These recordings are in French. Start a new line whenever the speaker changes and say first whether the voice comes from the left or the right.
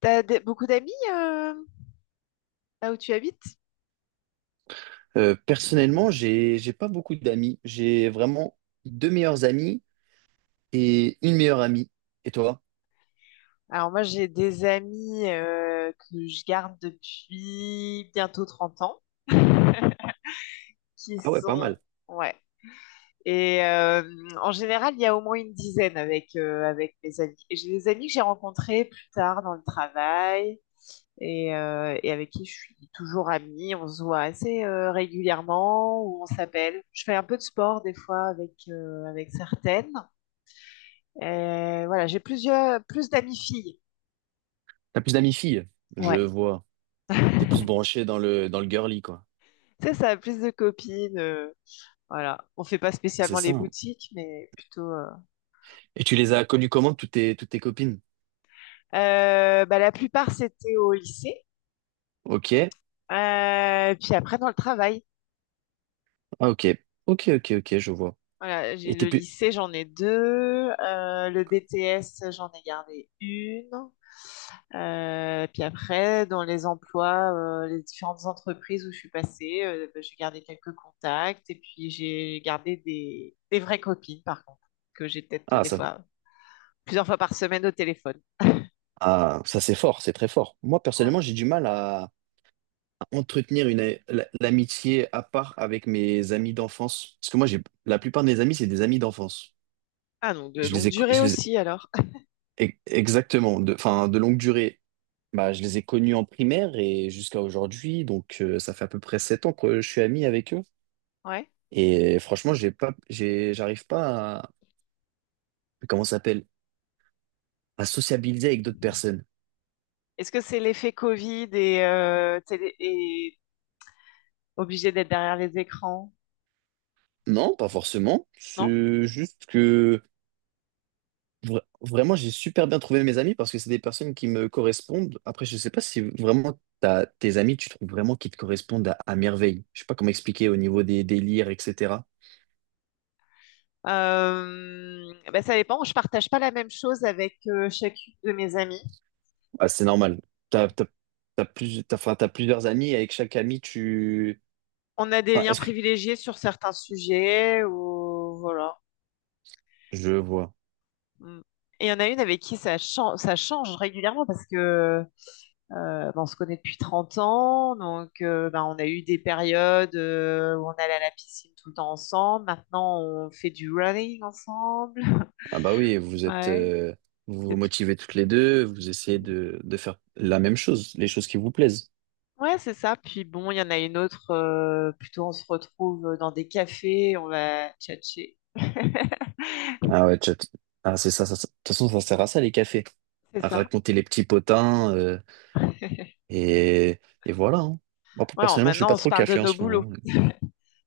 left: T'as beaucoup d'amis là où tu habites?
right: Personnellement, j'ai pas beaucoup d'amis. J'ai vraiment deux meilleurs amis et une meilleure amie. Et toi?
left: Alors moi j'ai des amis que je garde depuis bientôt 30 ans qui
right: Ah ouais, pas
left: sont
right: mal.
left: ouais et euh, en général il y a au moins une dizaine avec mes amis, et j'ai des amis que j'ai rencontrés plus tard dans le travail et avec qui je suis toujours amie. On se voit assez régulièrement ou on s'appelle, je fais un peu de sport des fois avec certaines, et voilà, j'ai plus d'amis filles.
right: T'as plus d'amis filles, je
left: Ouais.
right: vois. T'es plus branché dans le girly, quoi.
left: Tu sais, ça a plus de copines, voilà. On fait pas
right: Ah, c'est
left: spécialement
right: ça,
left: les
right: hein.
left: boutiques, mais plutôt,
right: Et tu les as connues comment, toutes tes copines?
left: Bah, la plupart, c'était au lycée.
right: Ok.
left: Puis après, dans le travail.
right: Ah ok. Ok, ok, ok, je vois.
left: Voilà, j'ai
right: Et t'es
left: le
right: plus.
left: lycée, j'en ai deux. Le BTS, j'en ai gardé une. Puis après, dans les emplois, les différentes entreprises où je suis passée, bah, j'ai gardé quelques contacts. Et puis, j'ai gardé des vraies copines, par contre, que j'ai peut-être
right: Ah
left: des
right: ça.
left: fois plusieurs fois par semaine au téléphone.
right: Ah, ça c'est fort, c'est très fort. Moi,
left: Ouais.
right: personnellement, j'ai du mal à entretenir l'amitié à part avec mes amis d'enfance. Parce que moi, j'ai la plupart de mes amis, c'est des amis d'enfance.
left: Ah non, de
right: Je
left: longue
right: les ai, co-
left: durée
right: je les
left: aussi alors.
right: ai- e- Exactement, de, enfin, de longue durée. Bah, je les ai connus en primaire et jusqu'à aujourd'hui, donc ça fait à peu près 7 ans que je suis ami avec eux.
left: Ouais.
right: Et franchement, j'arrive pas à, comment ça s'appelle, à sociabiliser avec d'autres personnes.
left: Est-ce que c'est l'effet Covid et obligé d'être derrière les écrans?
right: Non, pas forcément.
left: Non?
right: C'est juste que vraiment, j'ai super bien trouvé mes amis parce que c'est des personnes qui me correspondent. Après, je sais pas si vraiment t'as, tes amis, tu trouves vraiment qu'ils te correspondent à merveille. Je sais pas comment expliquer au niveau des délires, etc.
left: Ben, ça dépend. Je partage pas la même chose avec chacune de mes amies.
right: Ah, c'est normal. T'as, t'as, t'as plus, enfin, t'as plusieurs amis, et avec chaque ami, tu...
left: On a des
right: Enfin,
left: liens
right: est-ce que...
left: privilégiés sur certains sujets ou voilà.
right: Je vois.
left: Mm. Et il y en a une avec qui ça change régulièrement parce que ben, on se connaît depuis 30 ans, donc ben, on a eu des périodes où on allait à la piscine tout le temps ensemble. Maintenant, on fait du running ensemble.
right: Ah bah oui,
left: Ouais.
right: vous
left: Et
right: vous
left: t-
right: motivez toutes les deux, vous essayez de faire la même chose, les choses qui vous plaisent.
left: ouais, c'est ça. Puis bon, il y en a une autre, plutôt on se retrouve dans des cafés, on va tchatcher.
right: Ah ouais, chat. Ah, c'est ça, ça, ça. De toute façon, ça sert à ça, les cafés.
left: C'est
right: À
left: ça.
right: raconter les petits potins, et, et voilà, hein. Moi, plus
left: Ouais,
right: personnellement, je suis
left: maintenant, on
right: pas
left: se
right: trop
left: parle de
right: café en
left: nos
right: ce
left: boulots.
right: moment.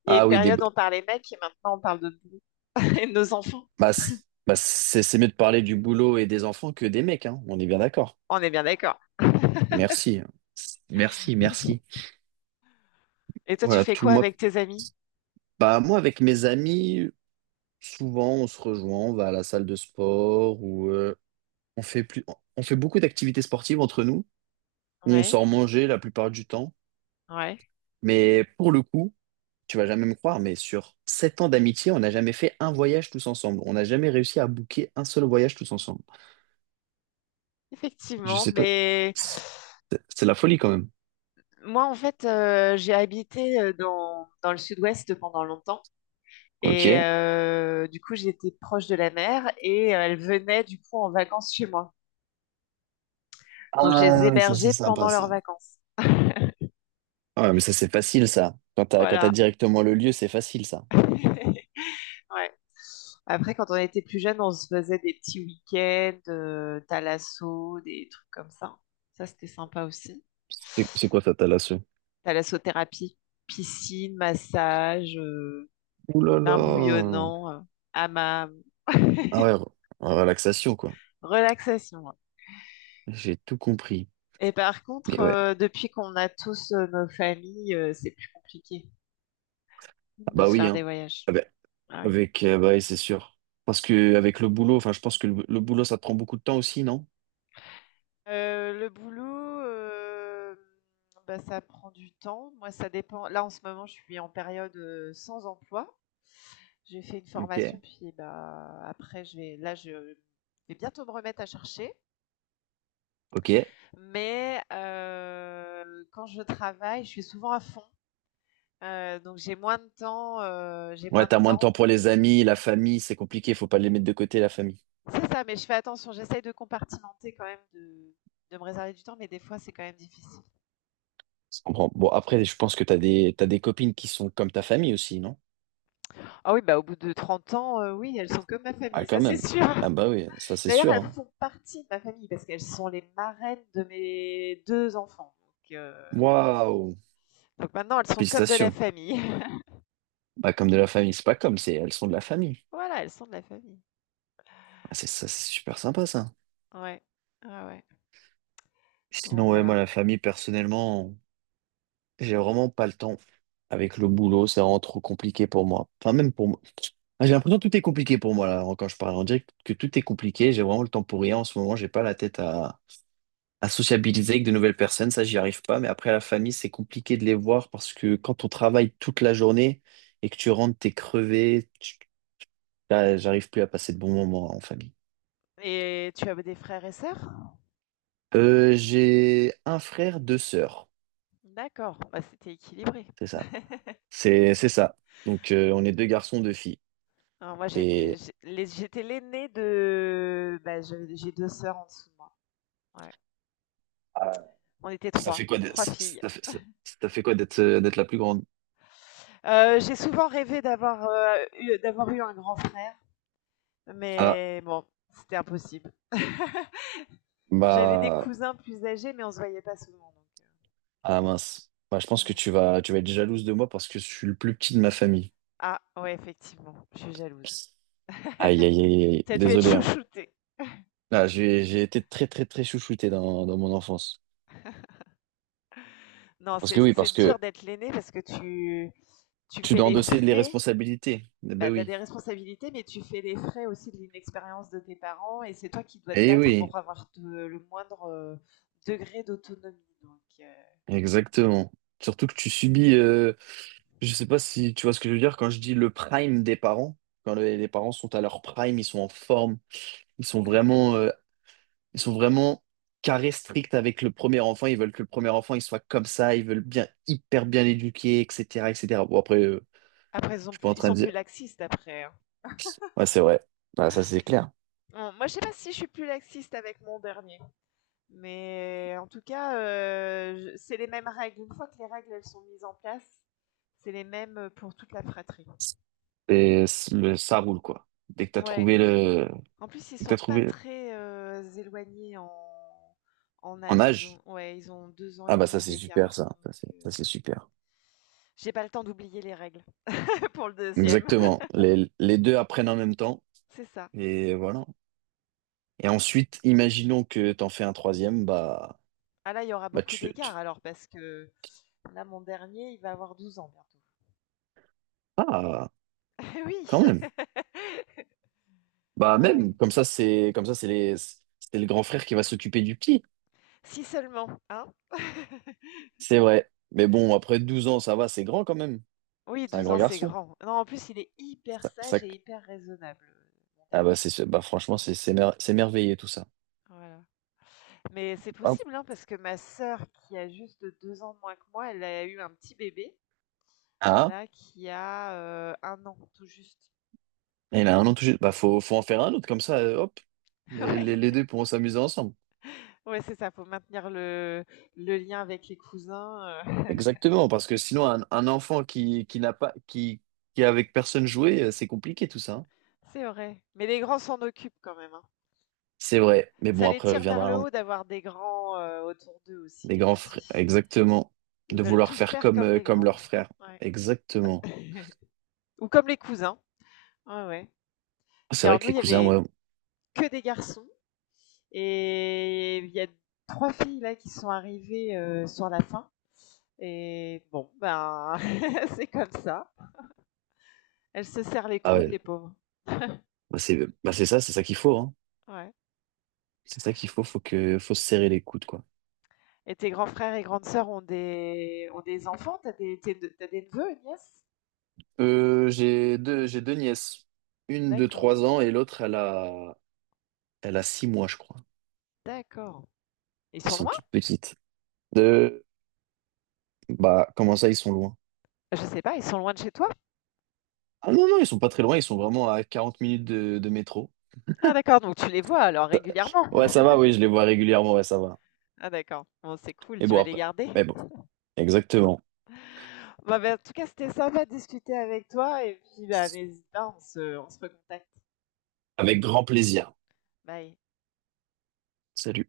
left: Il y a une
right: Ah oui, des...
left: période, on parlait mecs, et maintenant, on parle de boulot et de nos enfants.
right: Bah, c'est mieux de parler du boulot et des enfants que des mecs, hein. On est bien d'accord.
left: On est bien d'accord.
right: Merci. Merci, merci.
left: Et toi, tu
right: Voilà,
left: fais
right: tout
left: quoi
right: moi.
left: avec tes amis?
right: Bah, moi, avec mes amis, souvent, on se rejoint, on va à la salle de sport ou on fait plus... on fait beaucoup d'activités sportives entre nous, où on
left: Ouais,
right: sort manger la plupart du temps.
left: ouais.
right: Mais pour le coup, tu vas jamais me croire, mais sur 7 ans d'amitié, on n'a jamais fait un voyage tous ensemble. On n'a jamais réussi à booker un seul voyage tous ensemble. Je
left: Effectivement,
right: sais pas.
left: mais
right: C'est c'est la folie quand même.
left: moi en fait, j'ai habité, dans le sud-ouest pendant longtemps, et
right: Ok.
left: euh, du coup j'étais proche de la mer, et elles venaient du coup en vacances chez moi. Donc je les
right: Ah, ça c'est
left: hébergeais pendant
right: sympa
left: leurs
right: ça.
left: vacances.
right: Ah, ouais, mais ça, c'est facile, ça. Quand t'as
left: Voilà.
right: directement le lieu, c'est facile, ça.
left: Ouais. Après, quand on était plus jeune, on se faisait des petits week-ends, thalasso, des trucs comme ça. Ça c'était sympa aussi.
right: C'est quoi ta thalasso?
left: Thalassothérapie, piscine, massage,
right: Ouh là
left: bain
right: là!
left: bouillonnant, hammam,
right: Ah ouais, relaxation, quoi.
left: relaxation.
right: J'ai tout compris.
left: Et par contre,
right: Mais ouais.
left: depuis qu'on a tous, nos familles, c'est plus compliqué
right: Ah
left: de
right: bah
left: se
right: oui,
left: faire des
right: hein.
left: voyages.
right: Ah bah,
left: Ah oui.
right: avec, bah oui, c'est sûr. Parce que avec le boulot, enfin, je pense que le boulot, ça te prend beaucoup de temps aussi, non?
left: Le boulot, euh, bah, ça prend du temps. Moi, ça dépend. Là, en ce moment, je suis en période sans emploi. J'ai fait une formation,
right: Ok.
left: puis bah, après, je vais bientôt me remettre à chercher.
right: Ok.
left: Mais quand je travaille, je suis souvent à fond. Donc j'ai moins de temps, j'ai
right: Ouais,
left: moins de
right: t'as moins de temps
left: temps.
right: pour les amis, la famille, c'est compliqué, faut pas les mettre de côté, la famille.
left: C'est ça, mais je fais attention, j'essaye de compartimenter quand même, de me réserver du temps, mais des fois, c'est quand même difficile.
right: Je comprends. Bon, après, je pense que t'as des copines qui sont comme ta famille aussi, non?
left: Ah oui, bah, au bout de 30 ans, oui, elles sont comme ma
right: Ah,
left: famille, ça,
right: quand
left: c'est
right: même.
left: sûr.
right: Ah bah oui, ça, c'est
left: D'ailleurs,
right: sûr,
left: elles
right: hein.
left: font partie de ma famille parce qu'elles sont les marraines de mes 2 enfants, donc heu,
right: Waouh!
left: donc maintenant elles sont comme de la
right: Félicitations.
left: famille.
right: Bah, comme de la famille, c'est pas comme, c'est elles sont de la famille.
left: Voilà, elles sont de la famille.
right: Ah, c'est ça, c'est super sympa ça.
left: Ouais, ah ouais, donc
right: Sinon, ouais, moi,
left: voilà.
right: la famille, personnellement, j'ai vraiment pas le temps. Avec le boulot, c'est vraiment trop compliqué pour moi. Enfin, même pour moi. Ah, j'ai l'impression que tout est compliqué pour moi, là, quand je parle. On dirait que tout est compliqué. J'ai vraiment le temps pour rien. En ce moment, j'ai pas la tête à sociabiliser avec de nouvelles personnes. Ça, j'y arrive pas. Mais après, la famille, c'est compliqué de les voir parce que quand on travaille toute la journée et que tu rentres, t'es crevé. Là, j'arrive plus à passer de bons moments en famille.
left: Et tu as des frères et sœurs?
right: J'ai un frère, deux sœurs.
left: D'accord, bah, c'était équilibré.
right: C'est ça. C'est ça. Donc on est deux garçons, deux filles.
left: Alors moi, j'étais
right: Et
left: j'ai- les- j'étais l'aînée, de bah, j'ai deux sœurs en dessous de moi. Ouais.
right: ah,
left: On était
right: ça
left: trois,
right: fait quoi d'être
left: trois filles.
right: ça fait, ça- ça fait quoi d'être d'être la plus grande?
left: J'ai souvent rêvé d'avoir, d'avoir eu un grand frère,
right: Ah
left: mais bon, c'était impossible. J'avais des
right: bah
left: cousins plus âgés, mais on se voyait pas souvent. Donc,
right: ah mince. Bah, je pense que
left: ouais.
right: tu vas être jalouse de moi parce que je suis le plus petit de ma famille.
left: Ah ouais, effectivement, je suis jalouse.
right: Aïe aïe aïe, aïe.
left: T'as dû être
right: Désolé, hein.
left: chouchoutée.
right: Ah, j'ai été très très très chouchouté dans mon enfance.
left: Non,
right: Parce
left: c'est
right: que oui,
left: c'est
right: parce que
left: dur d'être l'aînée parce que tu
right: tu
left: fais
right: dois
left: des
right: endosser les
left: frais,
right: responsabilités. Eh
left: bah,
right: ben
left: tu as
right: oui.
left: des responsabilités, mais tu fais les frais aussi de l'inexpérience de tes parents, et c'est toi qui dois te
right: Eh
left: battre
right: oui.
left: pour avoir le moindre, degré d'autonomie. Donc,
right: Exactement. Surtout que tu subis, je sais pas si tu vois ce que je veux dire quand je dis le prime des parents. Quand les parents sont à leur prime, ils sont en forme, ils sont vraiment, euh, ils sont vraiment carrés strict avec le premier enfant. Ils veulent que le premier enfant il soit comme ça, ils veulent bien hyper bien l'éduquer, etc., etc. Bon après,
left: après, ils sont,
right: je suis pas
left: plus,
right: en
left: ils
right: train
left: sont
right: de
left: plus
right: dire.
left: laxistes après, hein.
right: Ouais, c'est vrai. Ouais, ça c'est clair.
left: Bon, moi, je sais pas si je suis plus laxiste avec mon dernier, mais en tout cas, c'est les mêmes règles. Une fois que les règles elles sont mises en place, c'est les mêmes pour toute la fratrie.
right: Et ça roule quoi. Dès que t'as
left: Ouais,
right: trouvé le,
left: en plus, ils
right: dès que t'as
left: sont pas
right: trouvé
left: très, éloignés en
right: en
left: âge. Ils
right: âge.
left: ont ouais, ils ont 2 ans
right: Ah
left: et
right: bah ça
left: demi
right: c'est super
left: d'écart,
right: ça.
left: donc
right: Ça, c'est super.
left: j'ai pas le temps d'oublier les règles pour le deuxième.
right: Exactement. Les deux apprennent en même temps.
left: C'est ça.
right: Et voilà. Et ensuite, imaginons que t'en fais un troisième, bah,
left: Ah là, il y aura
right: bah
left: beaucoup
right: tu, tu-
left: d'écart alors parce que là, mon dernier, il va avoir 12 ans bientôt.
right: Ah,
left: Eh oui!
right: quand même. Bah
left: Ah ouais.
right: même, comme ça, c'est comme ça, c'est le grand frère qui va s'occuper du petit.
left: Si seulement, hein?
right: C'est vrai. Mais bon, après 12 ans, ça va, c'est grand quand même.
left: Oui,
right: C'est un
left: 12 ans,
right: grand
left: c'est
right: garçon.
left: grand. Non, en plus, il est hyper
right: Ça, ça-
left: sage et hyper raisonnable, mon
right: Ah
left: dernier.
right: bah c'est, franchement, c'est merveilleux tout ça.
left: Voilà. Mais c'est
right: Hop.
left: possible, hein, parce que ma sœur, qui a juste 2 ans de moins que moi, elle a eu un petit bébé,
right: Ah,
left: là, qui a, 1 an, tout juste.
right: il a 1 an tout juste. Bah faut en faire un autre, comme ça, hop. Les,
left: Ouais,
right: les, les deux pourront s'amuser ensemble.
left: ouais, c'est ça, faut maintenir le lien avec les cousins,
right: Exactement, parce que sinon, un enfant qui n'a pas, qui est avec personne joué, c'est compliqué tout ça, hein.
left: c'est vrai. Mais les grands s'en occupent quand même, hein.
right: C'est vrai, mais
left: Ça
right: bon,
left: les tire vers le haut d'avoir des grands, autour d'eux aussi,
right: les
left: les
right: grands frères,
left: petits.
right: exactement,
left: Ils
right: de
left: veulent
right: vouloir
left: tout
right: faire
left: faire
right: comme,
left: comme les
right: comme
left: grands.
right: leurs frères.
left: Ouais.
right: Exactement.
left: Ou comme les cousins. Ouais, ouais.
right: C'est
left: Puis
right: vrai
left: alors
right: que
left: nous,
right: les
left: il y
right: cousins,
left: avait
right: ouais,
left: que des garçons. Et il y a 3 filles là qui sont arrivées, sur la fin, et bon, ben, c'est comme ça. Elles se serrent les
right: ah
left: coudes,
right: ouais,
left: les pauvres.
right: bah, c'est ça qu'il faut, hein.
left: Ouais,
right: C'est ça qu'il faut, faut se serrer les coudes, quoi.
left: et tes grands frères et grandes sœurs ont des enfants? T'as des tes de des neveux et nièces?
right: J'ai deux nièces, une de
left: D'accord,
right: 3 ans et l'autre, elle a 6 mois, je crois.
left: d'accord. Ils
right: Elles
left: sont
right: sont
left: loin?
right: toutes petites. Euh, Bah, comment ça, ils sont loin?
left: Je sais pas, ils sont loin de chez toi?
right: Ah non, non, ils sont pas très loin, ils sont vraiment à 40 minutes de métro.
left: Ah d'accord, donc tu les vois alors régulièrement?
right: Ouais, ça va, oui, je les vois régulièrement, ouais, ça va.
left: Ah d'accord. Bon, c'est cool,
right: Mais
left: tu
right: bon,
left: vas les
right: après.
left: garder?
right: Mais bon, exactement.
left: Bah, en tout cas, c'était sympa de discuter avec toi, et puis, bah, n'hésite pas, on se recontacte.
right: Avec grand plaisir.
left: Bye.
right: Salut.